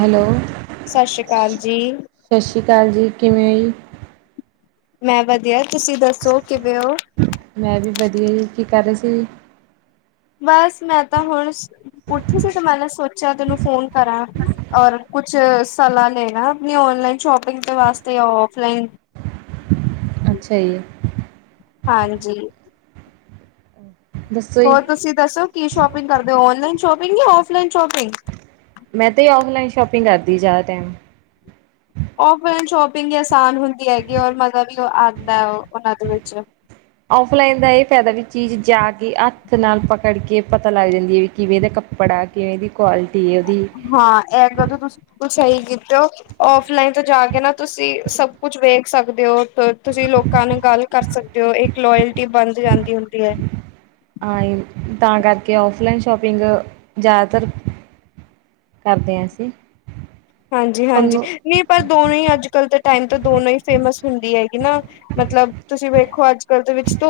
Hello ਸਤਿ ਸ੍ਰੀ ਅਕਾਲ ਜੀ ਸਤਿ ਸ੍ਰੀ ਅਕਾਲ ਜੀ, ਕਿਵੇਂ ਈ? ਮੈਂ ਵਧੀਆ, ਤੁਸੀਂ ਦੱਸੋ ਕਿਵੇਂ ਹੋ ਮੈਂ ਵੀ ਵਧੀਆ ਈ। ਕੀ ਕਰ ਰਹੇ ਸੀ? ਬਸ ਮੈਂ ਤਾਂ ਹੁਣ ਉੱਠੀ ਸੀ, ਤੇ ਮੈਂ ਸੋਚਿਆ ਤੈਨੂੰ ਫੋਨ ਕਰਾਂ ਔਰ ਕੁਛ ਸਲਾਹ ਲੈਣਾ ਅਪਣੀ ਔਨਲਾਈਨ ਸ਼ੋਪਿੰਗ ਦੇ ਵਾਸਤੇ ਯਾ ਔਫਲਾਈਨ। ਅੱਛਾ ਜੀ ਹਾਂਜੀ ਦੱਸੋ ਜੀ ਹੋਰ ਤੁਸੀਂ ਦੱਸੋ ਕੀ ਸ਼ੋਪਿੰਗ ਕਰਦੇ ਹੋ, ਔਨਲਾਈਨ ਸ਼ੋਪਿੰਗ ਜਾਂ ਔਫਲਾਈਨ ਸ਼ੋਪਿੰਗ ਮੈਂ ਤਾਂ, ਔਫਲਾਈਨ ਸ਼ੋਪਿੰਗ ਕਰਦੀ ਜ਼ਿਆਦਾ ਟਾਈਮ ਔਫਲਾਈਨ ਸ਼ੋਪਿੰਗ ਹੀ ਆਸਾਨ ਹੁੰਦੀ ਹੈਗੀ, ਔਰ ਮਜ਼ਾ ਵੀ ਆਉਂਦਾ ਓਹਨਾਂ ਦੇ ਵਿੱਚ। ਔਫਲਾਈਨ ਦਾ ਇਹ ਫਾਇਦਾ ਵੀ ਚੀਜ਼ ਜਾ ਕੇ ਹੱਥ ਨਾਲ ਪਕੜ ਕੇ ਪਤਾ ਲੱਗ ਜਾਂਦੀ ਏ, ਵੀ ਕਿਵੇਂ ਦਾ ਕੱਪ ਕੱਪੜਾ, ਕਿਵੇਂ ਦੀ ਕੁਆਲਿਟੀ ਉਹਦੀ ਹਾਂ, ਐ ਗਲ ਤੇ ਤੁਸੀਂ ਸਹੀ ਕੀਤੇ ਔ। ਔਫਲਾਈਨ ਤੋਂ ਜਾ ਕੇ ਨਾ ਤੁਸੀਂ ਸਭ ਕੁਛ ਵੇਖ ਸਕਦੇ ਹੋ, ਤੁਸੀਂ ਲੋਕਾਂ ਨੇ ਗੱਲ ਕਰ ਸਕਦੇ ਔ, ਇਕ ਲੋਇਲਟੀ ਬੰਜ ਜਾਂਦੀ ਹੁੰਦੀ ਹੈ। ਆਏ, ਤਾਂ ਕਰਕੇ ਔਫਲਾਈਨ ਸ਼ੋਪਿੰਗ ਜਿਆਦਾਤਰ ਕਰਦੇ ਹਾਂ ਅਸੀਂ ਹਾਂਜੀ- ਹਾਂਜੀ, ਤੁਹਾਨੂੰ ਨਹੀਂ ਪਰ ਦੋਵੇ ਹੀ ਅੱਜ-ਕੱਲ ਦੇ ਟਾਈਮ ਤਾਂ ਦੋਨੋ ਹੀ ਫੇਮਸ ਹੁੰਦੀ ਹੈਗੀ ਨਾ। ਮਤਲਬ, ਤੁਸੀਂ ਵੇਖੋ ਅੱਜ- ਕੱਲ ਦੇ ਵਿੱਚ ਤ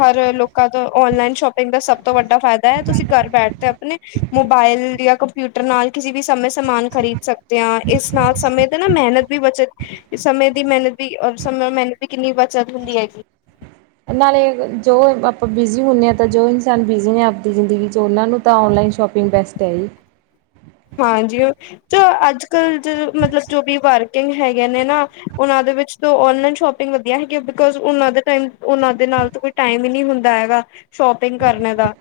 ਹਰ ਲੋਕਾਂ ਤੋਂ ਔਨਲਾਈਨ ਸ਼ੋਪਿੰਗ ਦਾ ਸਭ ਤੋਂ ਵੱਡਾ ਫਾਇਦਾ ਹੈ ਤੁਸੀਂ ਘਰ ਬੈਠਦੇ ਆਪਣੇ ਮੋਬਾਇਲ ਯਾ ਕੰਪਿਊਟਰ ਨਾਲ ਕਿਸੇ ਵੀ ਸਮੇਂ ਸਮਾਨ ਖਰੀਦ ਸਕ ਤੇਆ ਇਸ ਨਾਲ ਸਮੇਂ ਤੇ ਨਾ ਮੈਹਨਤ ਵੀ ਬਚਤ ਸਮੇਂ ਦੀ ਮਿਹਨਤ ਵੀ ਰ ਸਮੇਂ ਮਿਹਨਤ ਦੀ ਕਿੰਨੀ ਬੱਚਤ ਹੁੰਦੀ ਹੈਗੀ ਨਾਲੇ ਜੋ ਆਪਾਂ ਬਿਜ਼ੀ ਹੁੰਦੇ ਹਾਂ ਤਾਂ ਜੋ ਇਨਸਾਨ ਬਿਜ਼ੀ ਨੇ ਆਪਦੀ ਜ਼ਿੰਦਗੀ ' ਉਹਨਾਂ ਨੂੰ ਤਾਂ ਔਨਲਾਈਨ ਸ਼ੋਪ ਸਪਿੰਗ ਬੈਸ ਹੈੀ ਹਾਂਜੀ ਉਹ। ਚ ਅੱਜ ਕੱਲ ਜ ਮਤਲਬ ਜੋ ਵੀ ਵਾਰਕਿੰਗ ਹੈਗੇ ਨੇ ਨਾ ਉਹਨਾਂ ਦੇ ਵਿੱਚ ਨਲਾਈਨ ਸ਼ੋਪਿੰਗ ਵਧੀਆ ਹੈਗੀ ਬਿਕੋਜ ਉਹ ਦੇ ਟਮ ਉਹ ਦੇ ਨਾਲ ਕੋਈ ਟਾਈਮ ਹੀ ਨਹੀਂੀ ਹੁੰਦਾ ਹੈਗਾ ਸ਼ੋਪਿੰਗ ਕਰਨੇ ਦਾ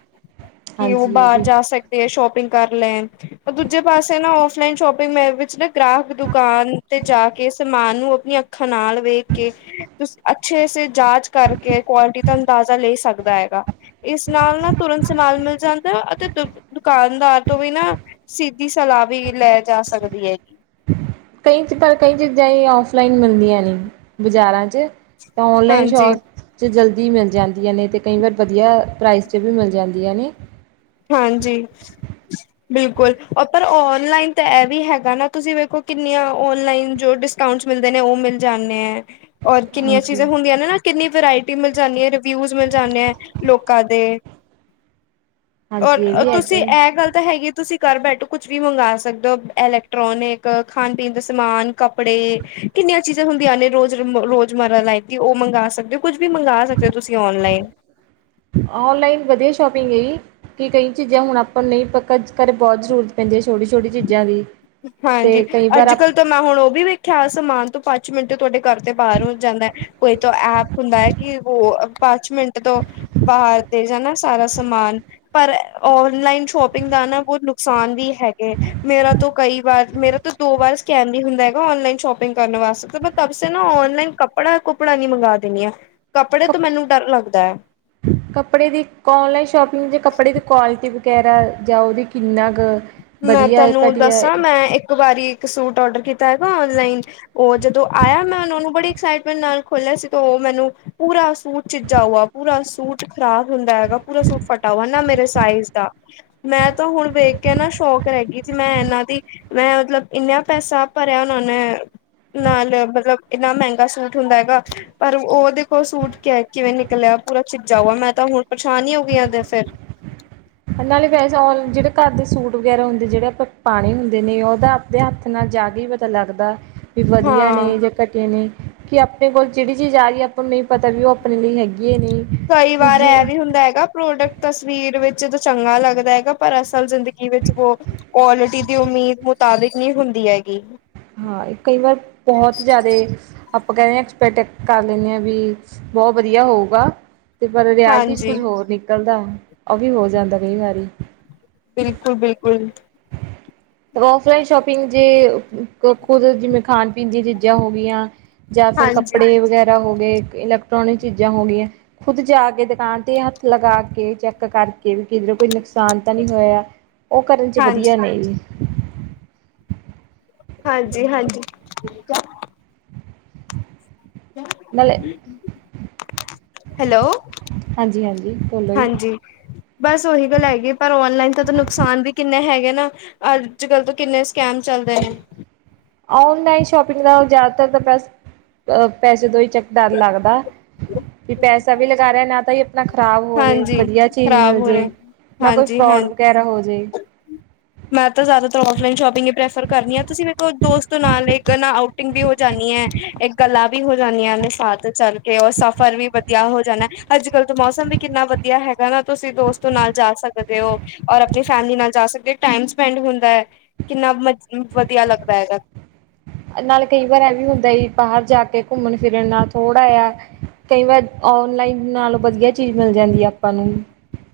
ਕਿ ਔ ਹਾਂਜੀ ਇਹ ਬਾਰ ਵੀ ਜਾ ਸਕਦੇ ਐ, ਸ਼ੋਪਿੰਗ ਕਰ ਲੈਣ। ਔ ਦੂਜੇ ਪਾਸੇ ਨਾ ਔਫਲਾਈਨ ਸ਼ੋਪਿੰਗ ਮੇ ਵਿੱਚ ਨਾ ਗ੍ਰਾਹਕ ਦੁਕਾਨ ਤੇ ਜਾ ਕੇ ਸਮਾਨ ਨੂੰ ਅਪਣੀ ਅੱ ਖਨਾਲ ਵੇਖ ਕੇ ਤੁਸੀਂ ਅੱਛੇ ਸੇ ਜਾਂਚ ਕਰਕੇ ਕੁਆਲਿਟੀ ਦਾ ਅੰਦਾਜ਼ਾ ਲੈ ਸਕਦਾ ਹੈਗਾ। ਇਸ ਨਾਲ ਨਾ ਤੁਰੰਤ ਸਮਾਨ ਮਿਲ ਜਾਂਦਾ ਅਤੇ ਦ ਦੁਕਾਨਦਾਰ ਤੋਂ ਵੀ ਨਾ ਸਿੱਧੀ ਸਲਾਹ ਵੀ ਲੈ ਜਾ ਸਕਦੀ ਹੈਗੀ। ਕਈ ਪਰ ਕਈ ਚੀਜ਼ਾਂ ਹੀ ਔਫਲਾਈਨ ਮਿਲਦੀਆਂ ਨੇ ਬਾਜ਼ਾਰਾਂ 'ਚ ਤਾਂ ਔਨਲਾਈਨ ਹਾਂਜੀ ਸ਼ੋਪ 'ਚ ਜਲਦੀ ਮਿਲ ਜਾਂਦੀਆਂ ਨੇ ਅਤੇ ਕਈ ਵਾਰ ਵਧੀਆ ਪ੍ਰਾਈਜ਼ 'ਚ ਵੀ ਮਿਲ ਜਾਂਦੀਆਂ ਨੇ ਹਾਂਜੀ ਬਿਲਕੁਲ, ਔ ਪਰ ਔਨਲਾਈਨ ਤਾਂ ਐਹ ਵੀ ਹੈਗਾ ਨਾ ਤੁਸੀਂ ਵੇਖੋ ਕਿੰਨੀਆਂ ਔਨਲਾਈਨ ਜੋ ਡਿਸ ਟਾਉੰਸ ਮਿਲਦੇ ਨੇ ਓਹ ਮਿਲ ਜਾਂਣੇ ਐ। ਔਰ ਕਿੰਨੀਆਂ ਹਾਂਜੀ। ਚੀਜ਼ਾਂ ਹੁੰਦੀਆਂ ਨੇ ਨਾ ਕਿੰਨੀ ਵਰਾਇਟੀ ਮਿਲ ਜਾਂਦੀ ਹੈ ਰਿਵਿਊਜ ਮਿਲ ਜਾਂਦੇ ਆ ਲੋਕਾਂ ਦੇ ਹਾਂਜੀ ਇਹ ਔਰ ਵੀ ਤੁਸੀਂ ਹੈਗਾ ਏ ਇਹ ਗੱਲ ਤਾਂ ਹੈਗੀ ਤੁਸੀਂ ਘਰ ਬੈਠੋ ਕੁਛ ਵੀ ਮੰਗਵਾ ਸਕਦੇ ਹੋ ਇਲੈਕਟ੍ਰੋਨਿਕ ਖਾਣ ਪੀਣ ਦੇ ਸਮਾਨ ਕੱਪੜੇ। ਕਿੰਨੀਆਂ ਚੀਜ਼ਾਂ ਹੁੰਦੀਆਂ ਨੇ ਰੋਜ਼ ਰੋਜ਼ਮਾਰਰਾ ਲਾਈਫ ਦੀ ਉਹ ਮੰਗਵਾ ਸਕਦੇ ਹੋ ਕੁੱਝ ਵੀ ਮੰਗਵਾ ਸਕਦੇ ਹੋ ਤੁਸੀਂ ਔਨਲਾਈਨ ਔਨਲਾਈਨ ਵਧੀਆ ਸ਼ੋਪਿੰਗ ਹੈ ਜੀ ਕਿ ਕਈ ਚੀਜ਼ਾਂ ਹੁਣ ਆਪਾਂ ਨਹੀਂ ਪੱਕਜ ਕਰ ਬੋਤ ਜ਼ਰੂਰਤ ਪੈਂਦੀ ਏ ਛੋਟੀ-ਛੋਟੀ ਚੀਜ਼ਾਂ ਦੀ। ਹਾਂਜੀ, ਤੇ ਕਈ ਵਾਰ ਆਪ ਅੱਜ-ਕੱਲ੍ਹ ਤਾਂ ਮੈਂ ਹੁਣ ਓਹ ਵੀ ਵੇਖਿਆ ਸਮਾਨ ਤੋਂ ਪਾ ਚ ਮਿੰਟ ਤੁਐਡੇ ਘਰ ਤੇ ਬਾਰੋ ਜਾਂਦੈ। ਕੋਈ ਤਾਂ ਐਪ ਹੁੰਦਾ ਐ ਕਿ ਵੋ ਪਾਚ ਮਿੰਟ ਤੋਂ ਬਾਹਰ ਤੇ ਜਾਂ ਨਾ ਸਾਰਾ ਸਮਾਨ। ਪਰ ਔਨਲਾਈਨ ਸ਼ੋਪਿੰਗ ਦਾ ਨਾ ਬਹੁਤ ਨੁਕਸਾਨ ਵੀ ਹੈਗੇ ਮੇਰਾ ਤੋਂ ਕਈ ਵਾਰ ਮੇਰਾ ਤਾਂ ਦੋ ਵਾਰ ਸਕੈਮ ਵੀ ਹੁੰਦਾ ਹੈਗਾ ਔਨਲਾਈਨ ਸ਼ੋਪਿੰਗ ਕਰਨ ਵਾਸਤੇ ਤਾਂ ਮੈਂ ਤਬੇ ਨਾ ਔਨਲਾਈਨ ਕ ਕੱਪੜਾ ਕੁੱਪੜਾ ਨੀ ਮੰਗਵਾ ਦਿੰਦੀ ਹ ਕੱਪੜੇ ਕੱਪ ਤੋਂ ਮੈਨੂੰ ਡਰ ਲੱਗਦਾ ਹੈ ਕੱਪੜੇ ਦੀ ਔਨਲਾਈਨ ਸ਼ੋਪਿੰਗ ਜਾਂ ਕੱਪੜੇ ਦੀ ਕੁਆਲਿਟੀ ਵਗੈਰਾ ਜਾਂ ਉਹਦੀ ਕਿੰਨਾ ਕੁ ਮੈਂ ਵਧੀਆ ਤੁਐਨੂੰ ਘਟੀਆ ਦੱਸਾਂ ਮੈਂ ਇੱਕ ਵਾਰੀ ਇੱਕ ਸੂਟ ਔਡਰ ਕੀਤਾ ਹੈਗਾ ਔਨਲਾਈਨ। ਓਹ ਜਦੋਂ ਆਯਾ ਮੈਂ ਓਨਾ ਨੂੰ ਬੜੀ ਐਕਸਾਈਟਮੈਂਟ ਨਾਲ ਖੋਲਿਆ ਸੀ ਤੇ ਓਹ ਮੈਨੂੰ ਪੂਰਾ ਸੂਟ ਛਿਜਾ ਹੂਆ ਪੂਰਾ ਸੂਟ ਖ਼ਰਾਬ ਹੁੰਦਾ ਹੈਗਾ, ਪੂਰਾ ਸੂਟ ਫਟਾ ਵਾ ਨਾ ਮੇਰੇ ਸਾਈਜ਼ ਦਾ। ਮੈਂ ਤਾਂ ਹੁਣ ਵੇਖ ਕੇ ਨਾ ਤੋਕ ਰੈ ਗੀ ਸੀ ਮੈਂ ਐਨਾਂ ਦੀ ਮੈਂ ਮਤਲਬ ਇੰਨਾ ਪੈਸਾ ਭਰਿਆ, ਓਹਨਾਂ ਨੇ ਨਾਲ ਮਤਲਬ ਇੰਨਾ ਮੈੰਗਾ ਸੂਟ ਹੁੰਦਾ ਹੈਗਾ। ਪਰ ਔ ਓਦੇ ਕੋਲ ਸੂਟ ਕੈ ਕਿਵੇਂ ਨਿਕਲਿਆ ਪੂਰਾ ਫਿਟ ਜਾਵਾ ਮੈਂ ਤਾਂ ਹੁਣ ਪਰੇਸ਼ਾਨ ਈ ਹੋ ਗਈ ਆ ਅਦੇ ਫੇਰ। ਨਾਲੇ ਵੈਸਾ ਔਲ ਜੇੜੇ ਘਰ ਦੇ ਸੂਟ ਵਗੈਰਾ ਹੁੰਦੇ ਜੇੜੇ ਅਪਾ ਪਾਣੇ ਹੁੰਦੇ ਨੇ ਓਹਦਾ ਦੇ ਹੱਥ ਨਾਲ ਜਾ ਕੇ ਹੀ ਪਤਾ ਲੱਗਦਾ ਵੀ ਵਧੀਆ ਹਾਂ ਨੇ ਜਾਂ ਘਟੇ ਨੇ ਕਿ ਆਪਣੇ ਕੋਲ ਜੇੜੀ ਚੀਜ਼ ਆ ਰੀ ਹੈ ਆਪਾਂ ਨੂੰ ਨਹੀਂ ਪਤਾ ਵੀ ਓਹ ਆਪਣੇ ਲਈ ਹੈਗੀ ਏ ਨਹੀਂ। ਕਈ ਵਾਰ ਦੂਜੀ ਐਂ ਵੀ ਹੁੰਦਾ ਹੈਗਾ। ਪ੍ਰੋਡਕਟ ਤਸਵੀਰ ਵਿੱਚ ਤਾਂ ਚੰਗਾ ਲੱਗਦਾ ਹੈਗਾ ਪਰ ਅਸਲ ਜ਼ਿੰਦਗੀ ਵਿੱਚ ਵ ਕੁਆਲਿਟੀ ਦੀ ਉਮੀਦ ਮੁਤਾਬਿਕ ਨਹੀਂ ਹੁੰਦੀ ਹੈਗੀ ਹਾਂ ਇਹ ਕਈ ਵਾਰ ਬਹੁਤ ਜ਼ਿਆਦਾ ਆਪਾਂ ਕਹਿੰਦੇ ਹਾਂ ਐਕਸਪੈਕਟ ਕਰ ਲੈਂਦੇ ਹਾਂ ਵੀ, ਬਹੁਤ ਵਧੀਆ ਹੋਊਗਾ ਤੇ ਪਰ ਰਿਐਲਟੀ ਚ ਹਾਂਜੀ ਕੁਛ ਹੋਰ ਨਿਕਲਦਾ। ਉਹ ਵੀ ਹੋ ਜਾਂਦਾ ਕਈ ਵਾਰੀ। ਬਿਲਕੁਲ- ਬਿਲਕੁਲ। ਫਲਾਈਨ ਸ਼ੋਪਿੰਗ ਜੇ ਖੁਦ, ਜਿਵੇਂ ਖਾਣ- ਪੀਣ ਦੀ ਚੀਜ਼ਾਂ ਹੋ ਗਈਆਂ। ਜਾਂ ਫੇਰ ਹਾਂਜੀ ਕੱਪੜੇ ਵਗੈਰਾ ਹੋ ਗਏ, ਇਲੈਕਟ੍ਰੋਨਿਕ ਚੀਜ਼ਾਂ ਹੋ ਗਈਆਂ। ਖੁੱਦ ਜਾ ਕੇ, ਦੁਕਾਨ ਤੇ ਹੱਥ ਲਗਾ ਕੇ ਚੈੱਕ ਕਰਕੇ, ਵੀ ਕਿਧਰ ਕੋਈ ਨੁਕਸਾਨ ਤਾਂ ਨਹੀਂ ਹੋਇਆ। ਉਹ ਕਰਨ ਚ ਹਾਂਜੀ ਵਧੀਆ ਨੇ ਜੀ। ਹਾਂਜੀ- ਹਾਂਜੀ। ਨਾਲ ਲੇ, ਹੈਲੋ ਹਾਂਜੀ ਬੋਲੋ ਜੀ ਹਾਂਜੀ, ਬਸ ਉਹੀ ਗੱਲ ਹੈਗੀ, ਪਰ ਔਨਲਾਈਨ ਦਾ ਤਾਂ ਨੁਕਸਾਨ ਵੀ ਕਿੰਨੇ ਹੈਗੇ ਨਾ। ਅੱਜ ਕੱਲ ਤੋਂ ਕਿੰਨੇ ਸਕੈਮ ਚੱਲਦੇ ਨੇ। ਔਨਲਾਈਨ ਸ਼ੋਪਿੰਗ ਨਾਲ ਜੈਦਾਤਰ ਤਾਂ ਪਸ ਅ ਪੈਸੇ ਦੋ ਈ ਚੱਕ ਡਰ ਲੱਗਦਾ, ਵੀ ਪੈਸਾ ਵੀ ਲਗਾ ਰਿਹਾ ਨਾ ਤਾਂ ਹੀ, ਨਾ ਖ਼ਰਾਬ ਹੋਵੇ, ਹਾਂਜੀ ਵਧੀਆ ਚੀਜ਼ ਖ਼ਰਾਬ ਮਿਲ ਹੋ ਰਹੇ ਜਾਏ ਨਾ ਕੋਈ ਹਾਂਜੀ ਫਰੋਡ ਹਾਂਜੀ ਵਗੈਰਾ ਹੋ ਜਾਵੇ। ਮੈਂ ਤਾਂ ਜ਼ਿਆਦਾਤਰ ਔਫਲਾਈਨ ਸ਼ੋਪਿੰਗ ਹੀ ਪ੍ਰੈਫਰ ਕਰਨੀ ਹਾਂ। ਤੁਸੀਂ ਮੇਰੇ ਕੋ ਦੋਸਤ ਨਾਲ, ਨਾ ਆਊਟਿੰਗ ਵੀ ਹੋ ਜਾਂਣੀ ਏ, ਇੱਕ ਗੱਲਾਂ ਵੀ ਹੋ ਜਾਂਦੀਆਂ ਨੇ ਸਾਥ ਚੱਲ ਕੇ, ਔਰ ਸਫ਼ਰ ਵੀ ਵਧੀਆ ਹੋ ਜਾਣਾ, ਅੱਜ ਕੱਲ ਤਾਂ ਮੌਸਮ ਵੀ ਕਿੰਨਾ ਵਧੀਆ ਹੈਗਾ ਨਾ, ਤੁਸੀਂ ਦੋਸਤੋ ਨਾਲ ਜਾ ਸਕਦੇ ਹੋ। ਔਰ ਅਪਣੀ ਫੈਮਲੀ ਨਾਲ ਜਾ ਸਕਦੇ ਹੋ। ਟਾਈਮ ਸਪੈਂਡ ਹੁੰਦਾ ਹੈ, ਕਿੰਨਾ ਮਜ ਵਧੀਆ ਲੱਗਦਾ ਹੈਗਾ। ਨਾਲ ਕਈ ਵਾਰ ਐ ਵੀ ਹੁੰਦਾ ਬਾਹਰ ਜਾ ਕੇ, ਘੁੰਮਣ ਫੇਰਨ ਨਾਲ ਥੋੜਾ ਜਿਹਾ, ਕਈ ਵਾਰ ਔਨਲਾਈਨ ਨਾਲੋਂ ਵਧੀਆ, ਚੀਜ਼ ਮਿਲ ਜਾਂਦੀ ਆਪਾਂ ਨੂੰ।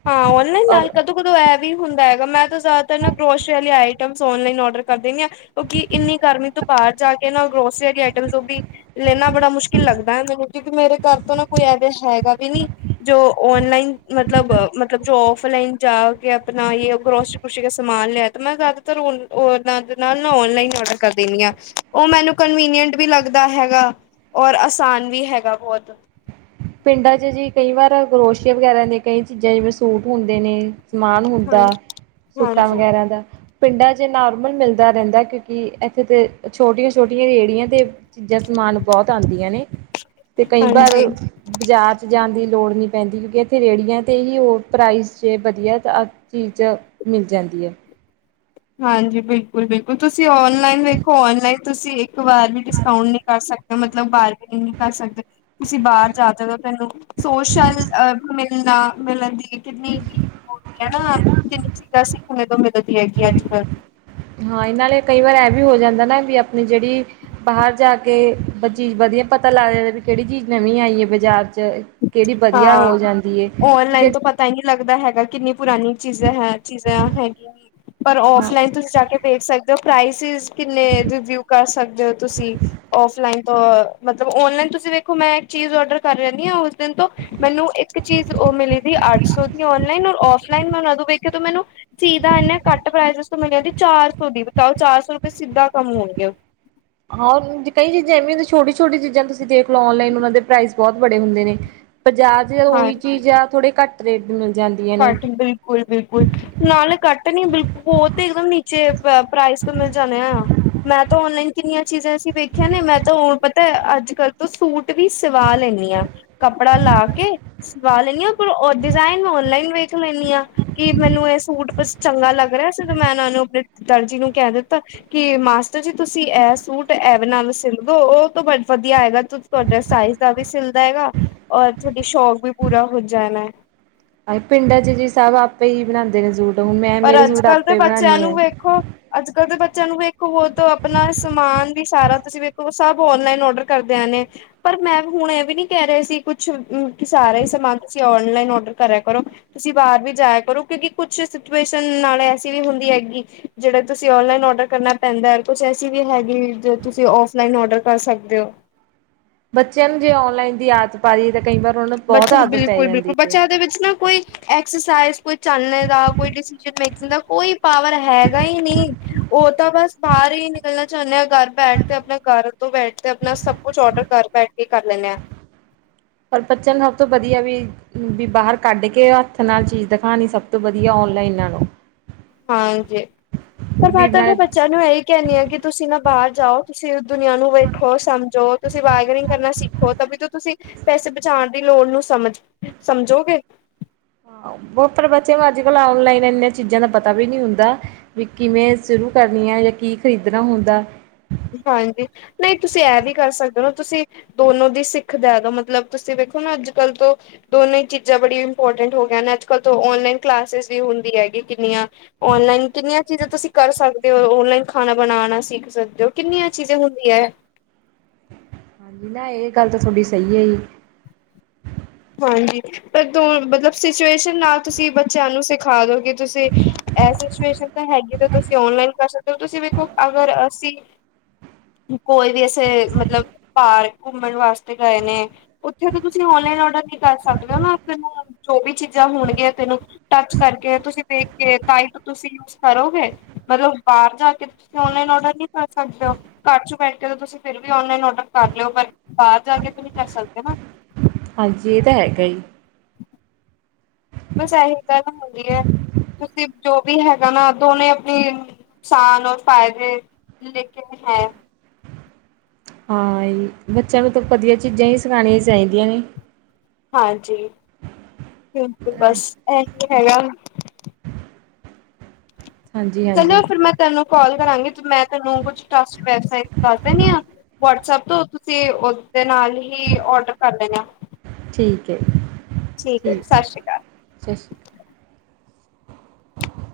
ਹਾਂ, ਉਹਨਾਂ ਨਾ ਔਰ ਨਾਈਕ- ਕਦੋਂ ਇਹ ਵੀ ਹੁੰਦਾ ਹੈਗਾ। ਮੈਂ ਤਾਂ ਜ਼ਿਆਦਾਤਰ ਨਾ ਗਰੋਸ਼ਰੀ ਵਾਲੇ ਆਈਟਮਸ ਔਨਲਾਈਨ ਔਡਰ ਕਰ ਦੇਿੰਦੀ ਹਾਂ। ਕਿਉਂਕਿ ਇੰਨੀ ਗਰਮੀ ਤੋਂ ਬਾਹਰ ਜਾ ਕੇ ਨਾ, ਗਰੋਸਰੀਆਂ ਦੀ ਆਈਟਮ ਤੋਂ ਵੀ ਲੈਣਾ ਬੜਾ ਮੁਸ਼ਕਿਲ ਲੱਗਦਾ ਹੈ। ਮੈਨੂੰ ਕਿਉਂਕਿ ਮੇਰੇ ਘਰ ਤੋਂ ਨਾ ਕੋਈ ਐਦੇ ਹੈਗਾ ਵੀ ਨੀ। ਜੋ ਔਨਲਾਈਨ ਮਤਲਬ, ਮਤਲਬ ਜੋ ਔਫਲਾਈਨ ਜਾ ਕੇ ਆਪਣਾ ਗਰੋਸਰੀ- ਗੂਸ਼ਰੀ ਦਾ ਸਮਾਨ ਲਿਆ। ਤਾਂ ਮੈਂ ਜ਼ਿਆਦਾ, ਤਰ ਨਾਲੋ-ਨਾਲ ਓਨਲਾਈਨ ਓਡਰ ਕਰ ਦਿੰਦੀ ਆ। ਉਹ ਮੈਨੂੰ ਕਨਵੀਨੀਂਟ ਵੀ ਲੱਗਦਾ ਹੈਗਾ। ਔਰ ਆਸਾਨ ਵੀ ਹੈਗਾ ਬਹੁਤ। ਪਿੰਡਾਂ ਚ ਜੀ ਕਈ ਵਾਰ ਗਰੋਸ਼ਆ ਵਗੈਰਾ ਨੇ, ਕਈ ਚੀਜ਼ਾਂ ਜਿਵੇਂ ਸੂਟ ਹੁੰਦੇ ਨੇ, ਸਮਾਨ ਹੁੰਦਾ, ਹਾਂਜੀ ਸੂਟਾਂ ਹਾਂਜੀ ਵਗੈਰਾ ਦਾ, ਪਿੰਡਾਂ ਚ ਨੋਰਮਲ ਮਿਲਦਾ ਰਹਿੰਦਾ। ਕਿਉਂਕਿ ਇੱਥੇ ਤੇ ਛੋਟੀਆਂ- ਛੋਟੀਆਂ ਰੇੜੀਆਂ ਤੇ, ਚੀਜ਼ਾਂ ਸਮਾਨ ਬਹੁਤ ਆਉਂਦੀਆਂ ਨੇ, ਤੇ ਕਈ ਵਾਰ, ਹਾਂਜੀ ਬਾਜ਼ਾਰ ਚ ਜਾਣ ਦੀ ਲੋੜ ਨਹੀਂ ਪੈਂਦੀ। ਕਿਉਂਕਿ ਇੱਥੇ ਰੇਹੜੀਆਂ ਤੇ ਹੀ ਉਹ ਪ੍ਰਾਈਸ ਜੇ ਵਧੀਆ, ਚੀਜ਼ਾਂ ਮਿਲ ਜਾਂਦੀਆਂ ਹੈ। ਹਾਂਜੀ, ਬਿਲਕੁਲ- ਬਿਲਕੁਲ ਤੁਸੀਂ ਔਨਲਾਈਨ ਵੇਖੋ ਔਨਲਾਈਨ, ਤੁਸੀਂ ਇੱਕ ਵਾਰ ਵੀ ਡਿਸਕਾਊਂਟ ਨਹੀਂ ਕਰ ਸਕਦੇ, ਮਤਲਬ ਬਾਰਗਨਿੰਗ ਨਹੀਂ ਕਰ ਸਕਦੇ। ਤੁਸੀਂ ਬਾਰ ਜਾ ਜਗੈ ਤੇ ਐਨੂੰ ਸੋਸ਼ਲ ਆ ਮਿਲ ਨਾ ਮਿਲਣ ਦੀ ਕਿੰਨੀ ਵੀ ਉਹ ਹੋਂਦੀ ਹੈ, ਜਿੰਨੀ ਚੀਜ਼ਾਂ ਸਿੱਖਣ ਤੋਂ ਮਿਲਦੀ ਹੈਗੀਆਂ। ਹਾਂ। ਹਾਂ ਇਹ ਨਾਲੇ ਕਈ ਵਾਰ ਇਹ ਵੀ ਹੋ ਜਾਂਦਾ ਨਾ ਵੀ, ਆਪਣੀ ਜਿਹੜੀ ਬਾਹਰ ਜਾ ਕੇ ਚੀਜ਼ ਵਧੀਆ ਪਤਾ ਲੱਗ ਜਾਂ ਵੀ, ਕਿਹੜੀ ਚੀਜ਼ ਨਵੀਂ ਆਈ ਹੈ ਬਾਜ਼ਾਰ ਚ। ਕਿਹੜੀ ਵਧੀਆ ਹੋ ਜਾਂਦੀ ਹੈ ਕਿਉਂਕ, ਤਾਂ ਹੀ ਨਹੀਂ ਲੱਗਦਾ ਹੈਗਾ, ਕਿੰਨੀ ਪੁਰਾਣੀ ਚੀਜ਼ਾਂ ਹੈ ਚੀਜ਼ਾਂ ਹੈਗੀਆਂ। ਪਰ ਹਾਂ ਫਲਾਈਨ ਤੁਸੀਂ ਜਾ ਕੇ, ਵੇਖ ਸਕਦੇ ਹੋ, ਪ੍ਰਾਈਸਿਸ ਕਿੰਨੇ ਰਿਵਿਊ ਕਰ ਸਕਦੇ ਹੋ ਤੁਸੀਂ ਫਲਾਈਨ। ਮਤਲਬ ਓਨਲਾਈਨ ਤੁਸੀਂ ਵੇਖੋ ਮੈਂ ਇੱਕ ਚੀਜ਼ ਔਡਰ ਕਰ ਰਹਦੀ ਹਾਂ, ਉਸ ਦਿਨ ਤੋਂ, ਮੈਨੂੰ ਇੱਕ ਚੀਜ਼ ਉਹ ਮਿਲੀ ਸੀ ਅੱਠ ਸੌ ਦੀ ਨਲਾਈਨ, ਔਰ ਫਲਾਈਨ ਮੈਂਦੋਂ ਵੇਖ ਕੇ ਤੋਂ ਮੈਨੂੰ ਚੀ ਦਾ ਇਨੇ ਘੱਟ ਪ੍ਰਾਈਸ ਇਸਤੋਂ ਮੰਗੈਦੀ ਚਾਰ ਸੌ ਦੀ, ਬਤਾਓ ਚਾਰ ਸੌ ਰੁਪਏ ਸਿੱਧਾ ਕੰਮ ਹੋਣਗੇ। ਹਾਂ, ਉੰਝ ਕਈ ਚੀਜ਼ਾਂ ਐਵੇਂ ਹੁੰਦੀ ਛੋਟੀ-ਛੋਟੀ ਚੀਜ਼ਾਂ ਤੁਸੀਂ ਦੇਖ ਲੋ ਔਨਲਾਈਨ ਉਹਨਾਂ ਦੇ ਪ੍ਰਾਈਸ ਬੌਤ ਬੜੇ ਹੁੰਦੇ ਨੇ। ਬਜਾਰ ਚ ਉਹੀ ਹਾਂਜੀ। ਚੀਜ਼ ਆ ਥੋੜੇ ਘੱਟ ਰੇਟ ਦੀ ਮਿਲ ਜਾਂਦੀਆਂ ਨੇ। ਬਿਲਕੁਲ- ਬਿਲਕੁਲ ਨਾਲੇ ਕੱਟਣੀ ਬਿਲਕੁਲ ਬਹੁ ਤੇ ਇੱਕਦਮ ਨੀਚੇ, ਪ੍ਰਾਈਜ਼ ਤੋਂ ਮਿਲ ਜਾਂਦੇ ਆ। ਮੈਂ ਤਾਂ ਔਨਲਾਈਨ ਕਿੰਨੀਆਂ ਚੀਜ਼ਾਂ ਅਸੀਂ ਵੇਖੀਆਂ ਨੇ ਮੈਂ ਤਾਂ ਹੁਣ ਪਤਾ, ਅੱਜ ਕੱਲ੍ਹ ਤੋਂ ਸੂਟ ਵੀ ਸਵਾ ਲੈਂਦੀ ਹਾਂ, ਕੱਪੜਾ ਲਾ ਕੇ, ਸਵਾ ਲੈਂਦੀ ਹਾਂ, ਪਰ ਡਿਜ਼ਾਇਨ ਔਨਲਾਈਨ ਵੇਖ ਲੈਂਦੀ ਹਾਂ। ਕਿ ਮੈਨੂੰ ਇਹ ਸੂਟ ਕੁ ਚੰਗਾ ਲੱਗ ਰਿਹਾ ਸੀ ਦੋਂ ਮੈਂ ਇਹਨਾਂ ਨੂੰ ਆਪਣੇ ਦਰਜੀ ਨੂੰ ਕਹਿ ਦਿੱਤਾ। ਕਿ ਮਾਸਟਰ ਜੀ ਤੁਸੀਂ ਐ ਸੂਟ ਐਵੇਨਾ ਸਿੰਨਦੋ, ਓਹ ਤੋ ਵਧ ਵਧੀਆ ਹੈਗਾ। ਤੁਤ ਤੁਹਾਡਾ ਸਾਈਜ਼ ਦਾ ਵੀ ਸਿਲਦਾ ਹੈਗਾ, ਔਰ ਤੁਹਾਡੀ ਸ਼ੌਕ ਵੀ ਪੂਰਾ ਹੋ ਜਾਣਾ। ਆ ਪਿੰਡਾਂ ਚ' ਜੀ ਸਭ ਆਪੇ ਹੀ ਬਣਾਉਂਦੇ ਨੇ ਸੂਟ ਹੁਣ ਮੈਂ ਮੇਰੇ ਸੂਟ ਆਪੇ ਹੀ ਬਣਾਉਦੀ ਆ। ਹੋ ਅੱਜ ਕੱਲ੍ਹ ਦੇ ਬੱਚਿਆਂ ਨੂੰ ਵੇਖੋ ਬਤ ਆਪਣਾ ਸਮਾਨ ਵੀ ਸਾਰਾ ਤੁਸੀਂ ਵੇਖੋ ਸਭ ਔਨਲਾਈਨ ਔਡਰ ਕਰਦੇਿਆਂ ਨੇ। ਪਰ ਮੈਂ ਹੁਣ ਇਹ ਵੀ ਨੀ ਕਹਿ ਰਿਹਾ ਸੀ ਕੁਛ ਸਾਰਾ ਹੀ ਸਮਾਨ ਤੁਸੀਂ ਓਨਲਾਈਨ ਔਡਰ ਕਰਿਆ ਕਰੋ। ਤੁਸੀਂ ਬਾਰ ਵੀ ਜਾਇਆ ਕਰੋ, ਕਿਉਂਕਿ ਕੁਛ ਸਿਚੁਏਸ਼ਨ ਨਾਲ ਐਸੀ ਵੀ ਹੁੰਦੀ ਹੈਗੀ, ਜਿਹੜੇ ਤੁਸੀਂ ਔਨਲਾਈਨ ਔਡਰ ਕਰਨਾ। ਪੈਂਦਾ, ਕੁਛ ਐਸੀ ਵੀ ਹੈਗੀ ਜੋ ਤੁਸੀਂ ਫਲਾਈਨ ਔਡਰ ਕਰ ਸਕਦੇ ਹੋ। ਬੱਚਿਆਂ ਨੂੰ ਜੇ ਔਨਲਾਈਨ ਦੀ ਆਦਤ ਪਾ ਰਹੀ ਹੈ ਤਾਂ ਕਈ ਵਾਰ ਉਹਨਾਂ ਨੂੰ ਬਹੁਤ ਆਦਤ ਪੈ ਜਾਂਦੀ ਹੈ। ਬੱਚਾਯਾ ਵਿੱਚ ਨਾ ਕੋਈ ਐਕਸਸਾਈਜ਼ ਕੋਈ ਚੱਲਣ ਦਾ, ਕੋਈ ਡਿਸੀਜ਼ ਮੇਕਿੰਗ ਦਾ ਕੋਈ ਪਾਵਰ ਹੈਗਾ ਹੀ ਨਹੀਂ। ਉਹ ਤਾਂ ਬਸ ਬਾਹਰ ਹੀ ਨਿਕਲਣਾ ਚਾਹੁੰਦੇ ਆ ਘਰ ਬੈਠ ਕੇ ਆਪਣਾ ਘਰ ਤੋਂ ਬੈਠ ਕੇ ਆਪਣਾ ਸਭ ਕੁਛ ਔਡਰ ਕਰ ਬੈਠ ਕੇ ਕੀ ਕਰ ਲੈਂਣੇ ਹਾਂ। ਪਰ ਬੱਚਿਆਂ ਸਭ ਤੋਂ ਵਧੀਆ ਵੀ। ਵੀ ਬਾਹਰ ਕੱਢ ਕੇ ਹੱਥ ਨਾਲ ਚੀਜ਼ ਦਿਖਾਉਣੀ ਸਭ ਤੋਂ ਵਧੀਆ, ਓਨਲਾਈਨ ਨੂੰ। ਹਾਂ ਜੀ, ਪਰ ਵੀ ਵਾਤਾਵਰਨ ਮੈਂ ਬੱਚਿਆਂ ਨੂੰ ਇਹੀ ਕਹਿਿੰਦੀ ਆ ਕਿ ਤੁਸੀਂ ਨਾ ਬਾਹਰ ਜਾਓ, ਤੁਸੀਂ ਦੁਨੀਆਂ ਨੂੰ ਵੇਖੋ, ਸਮਝੋ, ਤੁਸੀਂ ਬਾਰਗਨਿੰਗ ਕਰਨਾ ਸਿੱਖ ਖੋ ਤ ਵੀ ਤੋਂ ਤੁਸੀਂ ਪੈਸੇ ਬਚਾਉਣ ਦੀ ਲੋੜ ਨੂੰ ਸਮਝ ਸਮਝੋਗੇ। ਪ ਬੱਚਿਆਂ ਨੂੰ ਅੱਜ ਕੱਲ ਨਲਾਈਨ ਇਨਨਾਂ ਚੀਜ਼ਾਂ ਦਾ ਪਤਾ ਵੀ ਨਹੀਂ ਹੁੰਦਾ। ਵੀ ਕਿਵੇਂ ਸ਼ੁਰੂ ਕਰਨੀ ਆ ਜਾਂ ਕੀ ਖ਼ਰੀਦਣਾ ਹੁੰਦਾ। ਹਾਂਜੀ, ਨਹੀਂ ਤੁਸੀਂ ਇਹ ਵੀ ਕਰ ਸਕਦੇ ਹੋ ਨਾ ਤੁਸੀਂ ਦੋਨੋ ਦੀ ਸਿੱਖਦਾਗਾ, ਮਤਲਬ ਤੁਸੀਂ ਵੇਖੋ ਨਾ ਅੱਜ ਕੱਲ੍ਹ ਤੋਂ ਦੋਨੋਂ ਹੀ ਚੀਜ਼ਾਂ ਬੜੀ ਇੰਪੋਰਟੈਂਟ ਹੋ ਗ ਨੇ, ਅੱਜ ਕੱਲ੍ਹ ਤੋਂ ਔਨਲਾਈਨ ਕਲਾਸਿਸ ਵੀ ਹੁੰਦੀ ਹੈਗੀ ਕਿੰਨੀਆਂ। ਔਨਲਾਈਨ ਕਿੰਨੀਆਂ ਚੀਜ਼ਾਂ ਤੁਸੀਂ ਕਰ ਸਕਦੇ ਹੋ, ਔਨਲਾਈਨ ਖਾਣਾ ਬਣਾਣਾ ਸਿੱਖ ਸਕਦੇ ਹੋ। ਕਿੰਨੀਆਂ ਚੀਜ਼ਾਂ ਹੁੰਦੀ ਹੈ। ਹੀ ਨਾ ਇਹ ਗੱਲ ਤਾਂ ਤੁਹਾਡੀ ਸਹੀ ਹੈ ਜ। ਹਾਂਜੀ, ਪਰੂੰ ਮਤਲਬ ਸਿਚੁਏਸ਼ਨ ਨਾਲ ਤੁਸੀਂ ਬੱਚਿਆਂ ਨੂੰ ਸਿਖਾ ਦੋਗੇ। ਤੁਸੀਂ ਇਹ ਸਿਚੁਏਸ਼ਨ ਤਾਂ ਹੈਗੀ ਤੁਸੀਂ ਓਨਲਾਈਨ ਕਰ ਸਕਦੇ ਹੋ ਤੁਸੀਂ ਵੇਖੋ, ਅਗਰ ਅਸੀਂ ਕੋਈ ਵੀ ਅਸੀਂ, ਮਤਲਬ, ਪਾਰਕ ਘੁੰਮਣ ਵਾਸਤੇ ਗਏ ਨੇ। ਉੱਥੇ ਤਾਂ ਤੁਸੀਂ ਔਨਲਾਈਨ ਔਡਰ ਕੀ ਕਰ ਸਕਦੇ ਹੋ ਨਾ ਤੈਨੂੰ ਜੋ ਵੀ ਚੀਜ਼ਾਂ ਹੋਣਗੀਆਂ ਤੈਨੂੰ ਟੱਚ ਕਰਕੇ, ਤੁਸੀਂ ਵੇਖ ਕੇ, ਤਾਈ ਤੁਸੀਂ ਯੂਜ ਕਰੋਗੇ। ਮਤਲਬ ਬਾਹਰ ਜਾ ਕੇ ਤੁਸੀਂ ਓਨਲਾਈਨ ਔਡਰ ਨਹੀਂ ਕਰ ਸਕਦੇ ਹੋ। ਘਰ ਚੋਂ ਬੈਠ ਕੇ ਤੁਸੀਂ ਫਿਰ ਵੀ ਨਲਾਈਨ ਔਡਰ ਕਰ ਲਿਓ ਪਰ, ਬਾਹਰ ਜਾ ਕੇ ਫ ਨੀ ਕਰ ਸਕਦੇ। ਹਾਂਜੀ, ਇਹ ਤਾਂ ਹੈਗਾ ਹੀ। [inaudible] ਬਸ ਇਹ ਗੱਲ ਹੋ ਦੀ ਹੈ। ਤੁਸੀਂ ਜੋ ਵੀ ਹੈਗਾ ਨਾ ਦੋਨੇ, ਆਪਣੀ, ਨੁਕਸਾਨ ਔਰ ਫਾਇਦੇ ਲੈ ਕੇ ਹੈ। ਹਾਂ, ਬੱਚਿਆਂ ਨੂੰ ਤਾਂ ਵਧੀਆ ਚੀਜ਼ਾਂ ਹੀ ਸਿਖਾਉਣੀਆਂ ਚਾਹੀਦੀਆਂ ਨੇ। ਹਾਂਜੀ। ਬਿਲਕੁਲ ਬਸ, ਇਹੀ ਹੈਗਾ। ਹਾਂਜੀ ਚਲੋ ਹਾਂਜੀ ਫਿਰ ਮੈਂ ਤੈਨੂੰ ਕਾਲ ਕਰਾਂਗੀ ਮੈਂ ਤੈਨੂੰ ਕੁਛ ਟੱਸਟ ਵੈਬਸਾਈਟ ਦੱਸ ਦੰਦੀ ਹਾਂ। ਵਟਸਐਪ ਤੋਂ ਤੁਸੀਂ ਉਸਦੇ ਨਾਲ ਹੀ ਔਡਰ ਕਰ ਲੈਣਾ। ਠੀਕ ਏ। ਠੀਕ ਹੈ ਸਤਿ ਸ਼੍ਰੀ ਅਕਾਲ। ਸਾਸ